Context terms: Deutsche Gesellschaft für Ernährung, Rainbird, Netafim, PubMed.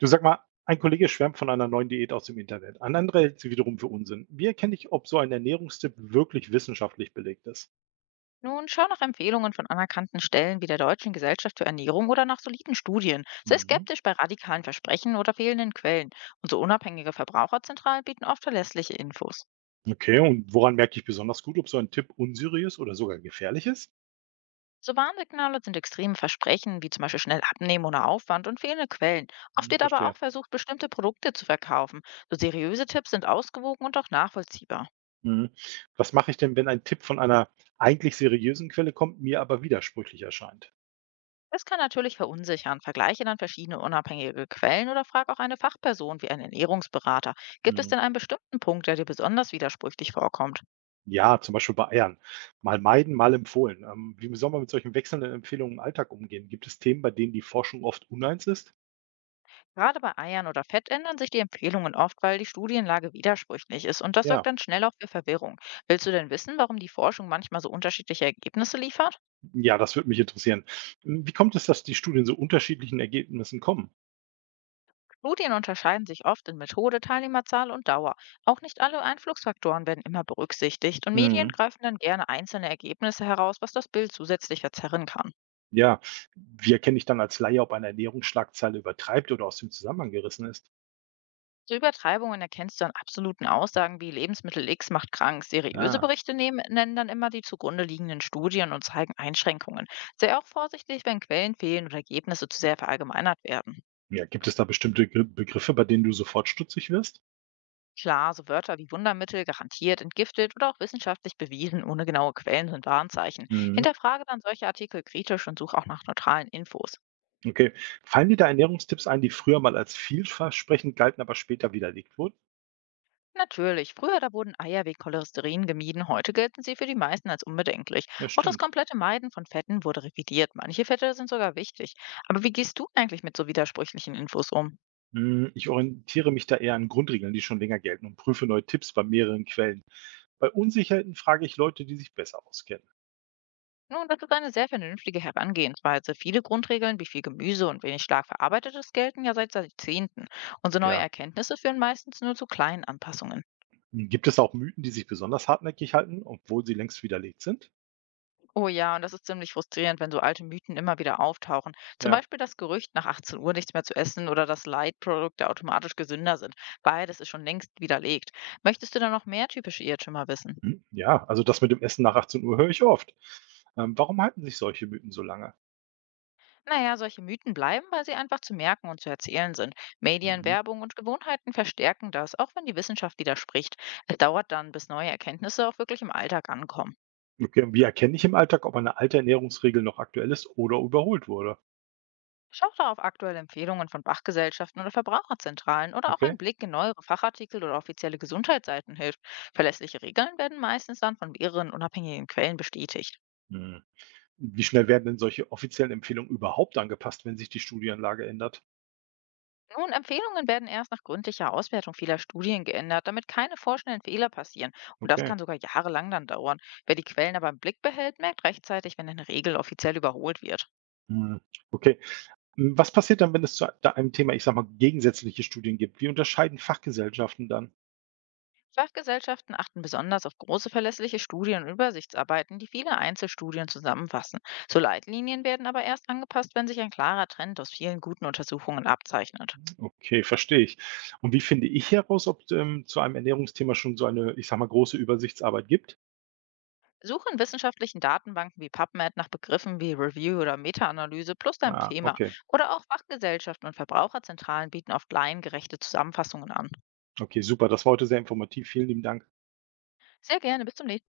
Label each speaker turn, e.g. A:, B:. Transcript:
A: Du, sag mal, ein Kollege schwärmt von einer neuen Diät aus dem Internet. Ein anderer hält sie wiederum für Unsinn. Wie erkenne ich, ob so ein Ernährungstipp wirklich wissenschaftlich belegt ist?
B: Nun schau nach Empfehlungen von anerkannten Stellen wie der Deutschen Gesellschaft für Ernährung oder nach soliden Studien. Sei
A: Mhm.
B: skeptisch bei radikalen Versprechen oder fehlenden Quellen. Und so unabhängige Verbraucherzentralen bieten oft verlässliche Infos.
A: Okay, und woran merke ich besonders gut, ob so ein Tipp unseriös oder sogar gefährlich ist?
B: So Warnsignale sind extreme Versprechen, wie zum Beispiel schnell abnehmen ohne Aufwand und fehlende Quellen. Oft
A: Hm,
B: wird aber
A: verstehe.
B: auch versucht, bestimmte Produkte zu verkaufen. So seriöse Tipps sind ausgewogen und auch nachvollziehbar.
A: Mhm. Was mache ich denn, wenn ein Tipp von einer eigentlich seriösen Quelle kommt, mir aber widersprüchlich erscheint?
B: Es kann natürlich verunsichern. Vergleiche dann verschiedene unabhängige Quellen oder frag auch eine Fachperson wie einen Ernährungsberater. Gibt es
A: Mhm.
B: denn einen bestimmten Punkt, der dir besonders widersprüchlich vorkommt?
A: Ja, zum Beispiel bei Eiern. Mal meiden, mal empfohlen. Wie soll man mit solchen wechselnden Empfehlungen im Alltag umgehen? Gibt es Themen, bei denen die Forschung oft uneins ist?
B: Gerade bei Eiern oder Fett ändern sich die Empfehlungen oft, weil die Studienlage widersprüchlich ist und das sorgt
A: Ja.
B: dann schnell auch für Verwirrung. Willst du denn wissen, warum die Forschung manchmal so unterschiedliche Ergebnisse liefert?
A: Ja, das würde mich interessieren. Wie kommt es, dass die Studien so unterschiedlichen Ergebnissen kommen?
B: Studien unterscheiden sich oft in Methode, Teilnehmerzahl und Dauer. Auch nicht alle Einflussfaktoren werden immer berücksichtigt und Medien
A: Mhm.
B: greifen dann gerne einzelne Ergebnisse heraus, was das Bild zusätzlich verzerren kann.
A: Ja, wie erkenne ich dann als Laie, ob eine Ernährungsschlagzeile übertreibt oder aus dem Zusammenhang gerissen ist?
B: So Übertreibungen erkennst du an absoluten Aussagen wie Lebensmittel X macht krank. Seriöse
A: Ah.
B: Berichte nehmen, nennen dann immer die zugrunde liegenden Studien und zeigen Einschränkungen. Sei auch vorsichtig, wenn Quellen fehlen oder Ergebnisse zu sehr verallgemeinert werden.
A: Ja, gibt es da bestimmte Begriffe, bei denen du sofort stutzig wirst?
B: Klar, so Wörter wie Wundermittel, garantiert, entgiftet oder auch wissenschaftlich bewiesen ohne genaue Quellen sind Warnzeichen.
A: Mhm.
B: Hinterfrage dann solche Artikel kritisch und such auch nach neutralen Infos.
A: Okay. Fallen dir da Ernährungstipps ein, die früher mal als vielversprechend galten, aber später widerlegt wurden?
B: Natürlich, früher da wurden Eier wegen Cholesterin gemieden, heute gelten sie für die meisten als unbedenklich.
A: Ja,
B: Auch das
A: stimmt.
B: komplette Meiden von Fetten wurde revidiert. Manche Fette sind sogar wichtig. Aber wie gehst du eigentlich mit so widersprüchlichen Infos um?
A: Mhm. Ich orientiere mich da eher an Grundregeln, die schon länger gelten und prüfe neue Tipps bei mehreren Quellen. Bei Unsicherheiten frage ich Leute, die sich besser auskennen.
B: Nun, das ist eine sehr vernünftige Herangehensweise. Viele Grundregeln wie viel Gemüse und wenig stark verarbeitetes gelten ja seit Jahrzehnten. Unsere neue
A: Ja.
B: Erkenntnisse führen meistens nur zu kleinen Anpassungen.
A: Gibt es auch Mythen, die sich besonders hartnäckig halten, obwohl sie längst widerlegt sind?
B: Oh ja, und das ist ziemlich frustrierend, wenn so alte Mythen immer wieder auftauchen. Zum
A: Ja.
B: Beispiel das Gerücht, nach 18 Uhr nichts mehr zu essen oder dass Light-Produkte automatisch gesünder sind. Beides ist schon längst widerlegt. Möchtest du da noch mehr typische Irrtümer wissen?
A: Hm, ja, also das mit dem Essen nach 18 höre ich oft. Warum halten sich solche Mythen so lange?
B: Naja, solche Mythen bleiben, weil sie einfach zu merken und zu erzählen sind. Medien,
A: Mhm.
B: Werbung und Gewohnheiten verstärken das, auch wenn die Wissenschaft widerspricht. Es dauert dann, bis neue Erkenntnisse auch wirklich im Alltag ankommen.
A: Okay, und wie erkenne ich im Alltag, ob eine alte Ernährungsregel noch aktuell ist oder überholt wurde?
B: Schaut da auf aktuelle Empfehlungen von Fachgesellschaften oder Verbraucherzentralen oder auch ein
A: Okay.
B: Blick in neuere Fachartikel oder offizielle Gesundheitsseiten hilft. Verlässliche Regeln werden meistens dann von mehreren unabhängigen Quellen bestätigt.
A: Mhm. Wie schnell werden denn solche offiziellen Empfehlungen überhaupt angepasst, wenn sich die Studienlage ändert?
B: Nun, Empfehlungen werden erst nach gründlicher Auswertung vieler Studien geändert, damit keine vorschnellen Fehler passieren. Und das
A: Okay.
B: kann sogar jahrelang dann dauern. Wer die Quellen aber im Blick behält, merkt rechtzeitig, wenn eine Regel offiziell überholt wird.
A: Mhm. Okay. Hm, was passiert dann, wenn es zu einem Thema, ich sag mal, gegensätzliche Studien gibt? Wie unterscheiden Fachgesellschaften dann?
B: Fachgesellschaften achten besonders auf große verlässliche Studien und Übersichtsarbeiten, die viele Einzelstudien zusammenfassen. So Leitlinien werden aber erst angepasst, wenn sich ein klarer Trend aus vielen guten Untersuchungen abzeichnet.
A: Okay, verstehe ich. Und wie finde ich heraus, ob zu einem Ernährungsthema schon so eine, ich sag mal, große Übersichtsarbeit gibt?
B: Suche in wissenschaftlichen Datenbanken wie PubMed nach Begriffen wie Review oder Meta-Analyse plus deinem
A: Ah,
B: Thema.
A: okay.
B: Oder auch Fachgesellschaften und Verbraucherzentralen bieten oft laiengerechte Zusammenfassungen an.
A: Okay, super. Das war heute sehr informativ. Vielen lieben Dank.
B: Sehr gerne, bis zum nächsten Mal.